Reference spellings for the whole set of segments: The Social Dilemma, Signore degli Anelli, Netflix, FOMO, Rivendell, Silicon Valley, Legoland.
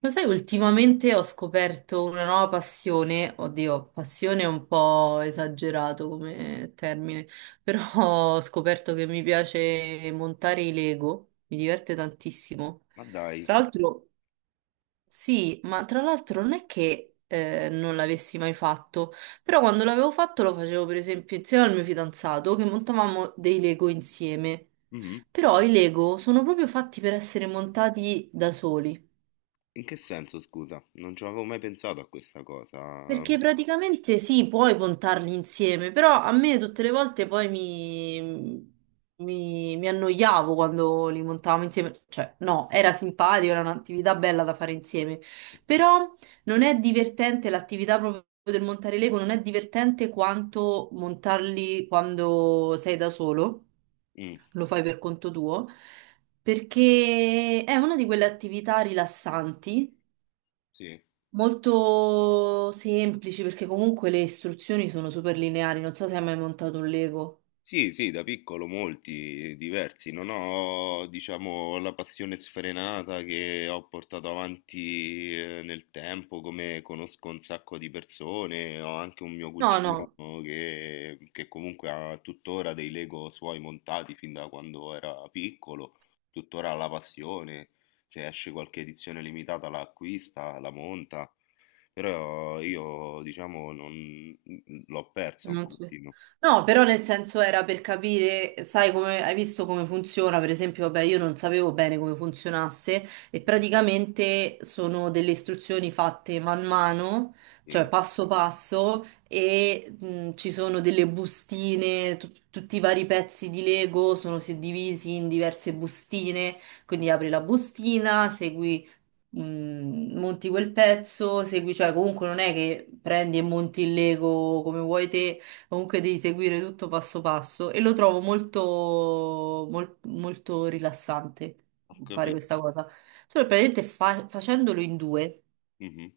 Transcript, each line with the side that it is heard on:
right: Lo sai, ultimamente ho scoperto una nuova passione. Oddio, passione è un po' esagerato come termine, però ho scoperto che mi piace montare i Lego, mi diverte tantissimo.
left: Ma dai,
right: Tra l'altro, sì, ma tra l'altro non è che non l'avessi mai fatto, però quando l'avevo fatto lo facevo per esempio insieme al mio fidanzato che montavamo dei Lego insieme.
left: mhm.
right: Però i Lego sono proprio fatti per essere montati da soli.
left: In che senso, scusa? Non ci avevo mai pensato a questa cosa.
right: Perché praticamente sì, puoi contarli insieme, però a me tutte le volte poi mi annoiavo quando li montavamo insieme. Cioè, no, era simpatico, era un'attività bella da fare insieme. Però non è divertente l'attività proprio del montare Lego, non è divertente quanto montarli quando sei da solo,
left: Mm,
right: lo fai per conto tuo, perché è una di quelle attività rilassanti
left: sì.
right: molto semplici, perché comunque le istruzioni sono super lineari. Non so se hai mai montato un Lego.
left: Sì, sì, da piccolo molti, diversi. Non ho, diciamo, la passione sfrenata che ho portato avanti nel tempo, come conosco un sacco di persone. Ho anche un mio
right: No,
left: cugino
right: no.
left: che comunque ha tuttora dei Lego suoi montati fin da quando era piccolo, tuttora ha la passione. Se esce qualche edizione limitata la acquista, la monta. Però io, diciamo, non- l'ho persa un
right: Non ci-
left: pochino.
right: No, però nel senso, era per capire, sai, come hai visto come funziona. Per esempio, vabbè, io non sapevo bene come funzionasse e praticamente sono delle istruzioni fatte man mano, cioè
left: Sì.
right: passo passo, e ci sono delle bustine, tutti i vari pezzi di Lego sono suddivisi in diverse bustine, quindi apri la bustina, segui, monti quel pezzo, segui. Cioè comunque non è che prendi e monti il Lego come vuoi te, comunque devi seguire tutto passo passo, e lo trovo molto rilassante
left: Ho
right: fare questa
left: capito.
right: cosa. Solo che praticamente facendolo in due.
left: Mh-mh,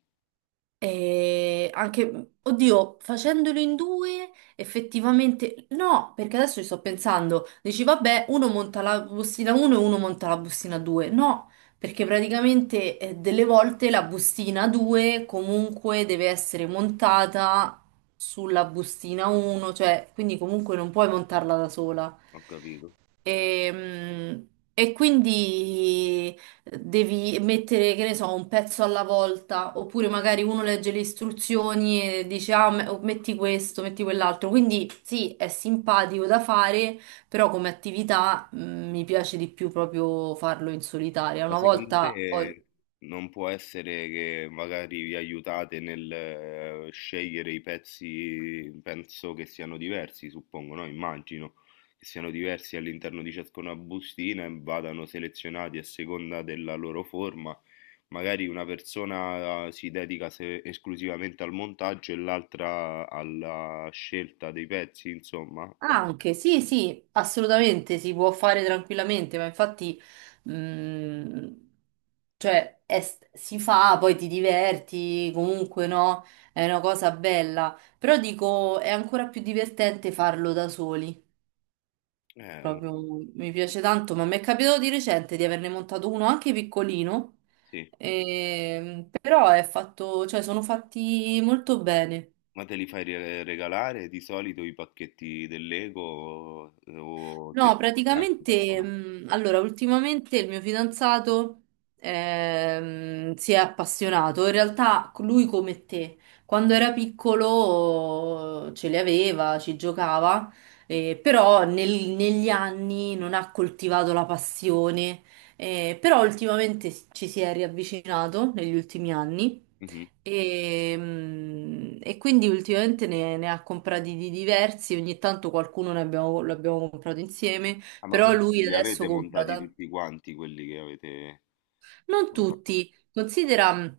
right: E anche, oddio, facendolo in due, effettivamente no, perché adesso ci sto pensando. Dici, vabbè, uno monta la bustina 1 e uno monta la bustina 2. No, perché praticamente delle volte la bustina 2 comunque deve essere montata sulla bustina 1, cioè, quindi comunque non puoi montarla da sola.
left: ho capito.
right: E, mm, e quindi devi mettere, che ne so, un pezzo alla volta, oppure magari uno legge le istruzioni e dice, ah, metti questo, metti quell'altro. Quindi sì, è simpatico da fare, però come attività, mi piace di più proprio farlo in solitaria.
left: Ma
right: Una
left: secondo
right: volta poi...
left: te non può essere che magari vi aiutate nel scegliere i pezzi, penso che siano diversi, suppongo, no, immagino, che siano diversi all'interno di ciascuna bustina e vadano selezionati a seconda della loro forma. Magari una persona si dedica se esclusivamente al montaggio e l'altra alla scelta dei pezzi, insomma. Al
right: Anche, sì, sì, assolutamente, si può fare tranquillamente, ma infatti... Mm. Cioè, si fa, poi ti diverti, comunque no, è una cosa bella. Però dico, è ancora più divertente farlo da soli.
left: eh,
right: Proprio mi piace tanto, ma mi è capitato di recente di averne montato uno anche piccolino.
left: sì.
right: Però è fatto, cioè, sono fatti molto bene.
left: Ma te li fai re- regalare di solito i pacchetti del Lego o te li
right: No,
left: fai anche da
right: praticamente,
left: sola?
right: allora, ultimamente il mio fidanzato si è appassionato. In realtà lui come te, quando era piccolo ce li aveva, ci giocava, però negli anni non ha coltivato la passione, però ultimamente ci si è riavvicinato negli ultimi anni.
left: Mhm.
right: E quindi ultimamente ne ha comprati di diversi, ogni tanto qualcuno lo abbiamo comprato insieme,
left: Ah, ma
right: però
left: quindi
right: lui
left: li
right: adesso
left: avete
right: compra
left: montati
right: tanti.
left: tutti quanti quelli che avete
right: Non
left: comprato?
right: tutti, considera,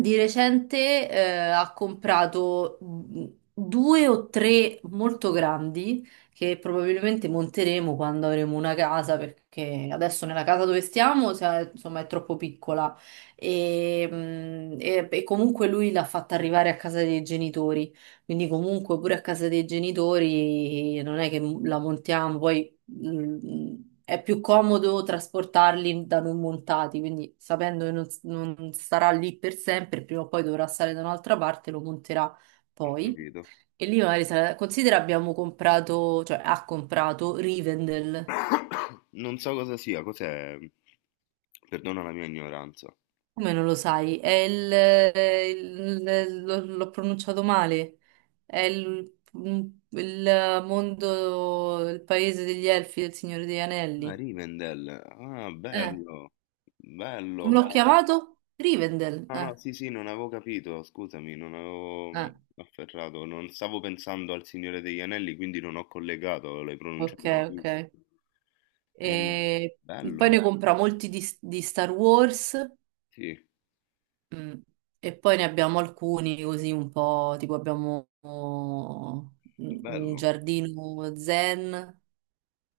right: di recente ha comprato, due o tre molto grandi che probabilmente monteremo quando avremo una casa, perché adesso nella casa dove stiamo insomma è troppo piccola e, e comunque lui l'ha fatta arrivare a casa dei genitori, quindi comunque pure a casa dei genitori non è che la montiamo poi. mm, è più comodo trasportarli da non montati, quindi sapendo che non, non starà lì per sempre, prima o poi dovrà stare da un'altra parte, lo monterà
left: Ho
right: poi.
left: capito.
right: E lì magari considera abbiamo comprato, cioè ha comprato Rivendell.
left: Non so cosa sia, cos'è? Perdona la mia ignoranza.
right: Come non lo sai? È il, l'ho pronunciato male. È il, il mondo, il paese degli elfi del Signore degli
left: Ah,
right: Anelli.
left: Rivendell. Ah,
right: Eh,
left: bello. Bello,
right: come
left: ma...
right: l'ho chiamato? Rivendell.
left: No, no, sì, sì, non avevo capito, scusami, non avevo
right: Eh.
left: afferrato, non stavo pensando al Signore degli Anelli, quindi non ho collegato, l'hai
right: Ok,
left: pronunciato
right: ok.
left: benissimo. Eh,
right: E poi
left: bello,
right: ne compra molti di Star Wars,
left: sì,
right: mm, e poi ne abbiamo alcuni così un po', tipo abbiamo, oh, un
left: bello.
right: giardino zen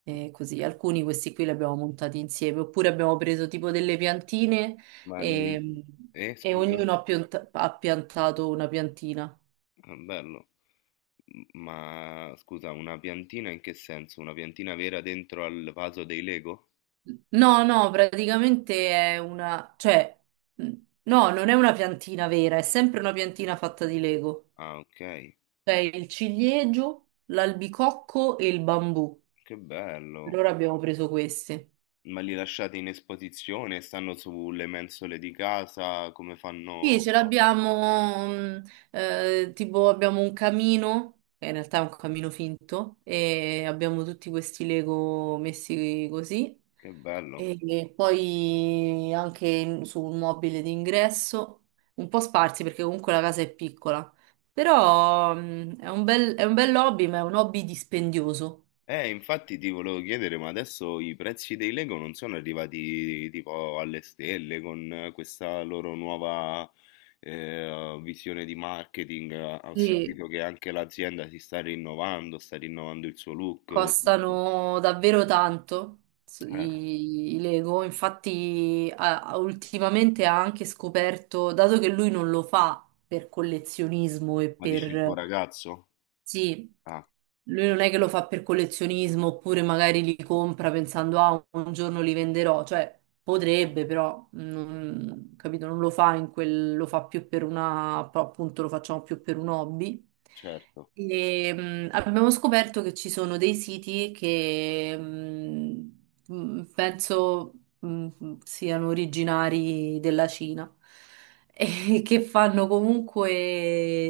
right: e così. Alcuni questi qui li abbiamo montati insieme, oppure abbiamo preso tipo delle piantine
left: Ma
right: e,
left: li-
right: e
left: scusa.
right: ognuno ha piantato una piantina.
left: Ah, bello. M- Ma scusa, una piantina in che senso? Una piantina vera dentro al vaso dei Lego?
right: No, no, praticamente è una, cioè, mh, no, non è una piantina vera, è sempre una piantina fatta di Lego.
left: Ah, ok.
right: C'è il ciliegio, l'albicocco e il bambù.
left: Che bello.
right: Allora abbiamo preso questi.
left: Ma li lasciate in esposizione? Stanno sulle mensole di casa? Come
right: Sì,
left: fanno?
right: ce l'abbiamo, tipo abbiamo un camino, che in realtà è un camino finto, e abbiamo tutti questi Lego messi così,
left: Che bello.
right: e, e poi anche su un mobile d'ingresso, un po' sparsi perché comunque la casa è piccola, però è un bel hobby, ma è un hobby dispendioso.
left: Infatti ti volevo chiedere, ma adesso i prezzi dei Lego non sono arrivati tipo alle stelle con questa loro nuova visione di marketing? Ho
right: Sì,
left: sentito che anche l'azienda si sta rinnovando il suo look, giusto?
right: costano davvero tanto
left: Eh,
right: i Lego, infatti ultimamente ha anche scoperto, dato che lui non lo fa per collezionismo e
left: ma dici il tuo
right: per...
left: ragazzo?
right: Sì,
left: Ah,
right: lui non è che lo fa per collezionismo, oppure magari li compra pensando, ah, un giorno li venderò, cioè potrebbe però, non, capito, non lo fa in quel, lo fa più per una, però, appunto lo facciamo più per un hobby.
left: certo.
right: E, abbiamo scoperto che ci sono dei siti che penso siano originari della Cina e che fanno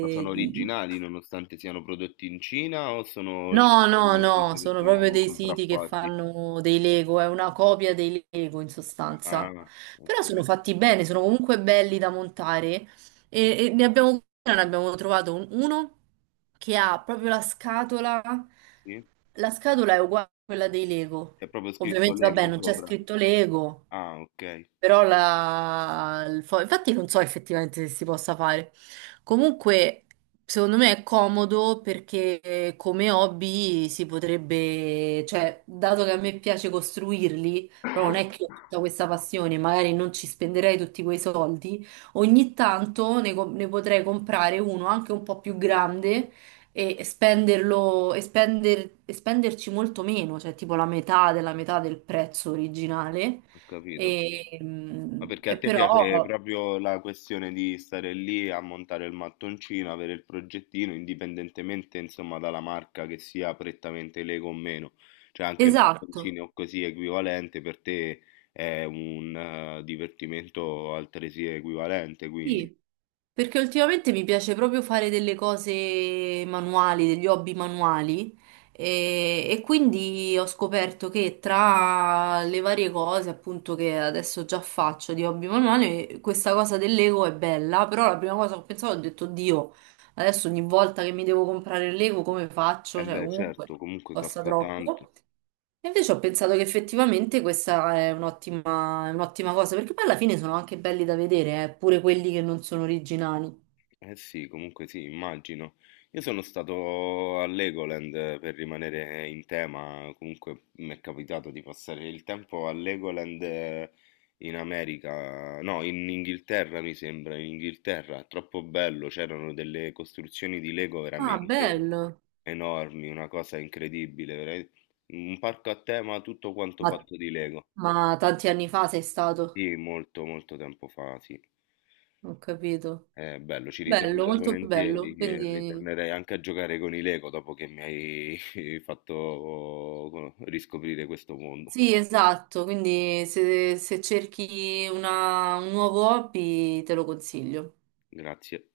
left: Ma sono originali nonostante siano prodotti in Cina o sono
right: No,
left: cinesi
right: no,
left: nel senso
right: no,
left: che
right: sono proprio
left: sono
right: dei siti che
left: contraffatti?
right: fanno dei Lego, è una copia dei Lego in sostanza.
left: Ah,
right: Però sono
left: ok.
right: fatti bene, sono comunque belli da montare e, ne abbiamo trovato uno che ha proprio
left: Sì?
right: la scatola è uguale a quella dei Lego.
left: C'è proprio scritto
right: Ovviamente, vabbè,
left: Lego
right: non c'è
left: sopra.
right: scritto Lego,
left: Ah, ok,
right: però la... il infatti non so effettivamente se si possa fare. Comunque, secondo me è comodo perché come hobby si potrebbe, cioè, dato che a me piace costruirli, però non è che ho tutta questa passione, magari non ci spenderei tutti quei soldi, ogni tanto ne potrei comprare uno anche un po' più grande e e spenderci molto meno, cioè tipo la metà della metà del prezzo originale.
left: ho capito. Ma perché a
right: E
left: te piace
right: però,
left: proprio la questione di stare lì a montare il mattoncino, avere il progettino, indipendentemente insomma dalla marca che sia prettamente Lego o meno. Cioè anche il
right: esatto,
left: mattoncino o così equivalente per te è un divertimento altresì equivalente, quindi.
right: sì, perché ultimamente mi piace proprio fare delle cose manuali, degli hobby manuali e quindi ho scoperto che tra le varie cose appunto che adesso già faccio di hobby manuali, questa cosa del Lego è bella, però la prima cosa che ho pensato ho detto, Dio, adesso ogni volta che mi devo comprare il Lego come
left: Eh
right: faccio? Cioè
left: beh,
right: comunque
left: certo, comunque
right: costa
left: costa tanto.
right: troppo. E invece ho pensato che effettivamente questa è un'ottima cosa, perché poi alla fine sono anche belli da vedere, pure quelli che non sono originali.
left: Eh sì, comunque sì, immagino. Io sono stato a Legoland per rimanere in tema, comunque mi è capitato di passare il tempo a Legoland in America, no, in Inghilterra mi sembra, in Inghilterra, troppo bello, c'erano delle costruzioni di Lego
right: Ah,
left: veramente
right: bello.
left: enormi, una cosa incredibile, vera- un parco a tema tutto quanto
right: Ma,
left: fatto di Lego.
right: ma tanti anni fa sei stato,
left: Sì, molto molto tempo fa, sì.
right: ho capito.
left: Bello, ci
right: Bello,
left: ritornerei
right: molto
left: volentieri,
right: bello.
left: che
right: Quindi
left: ritornerei anche a giocare con i Lego dopo che mi hai fatto riscoprire questo mondo.
right: sì, esatto. Quindi se cerchi un nuovo hobby te lo consiglio.
left: Grazie.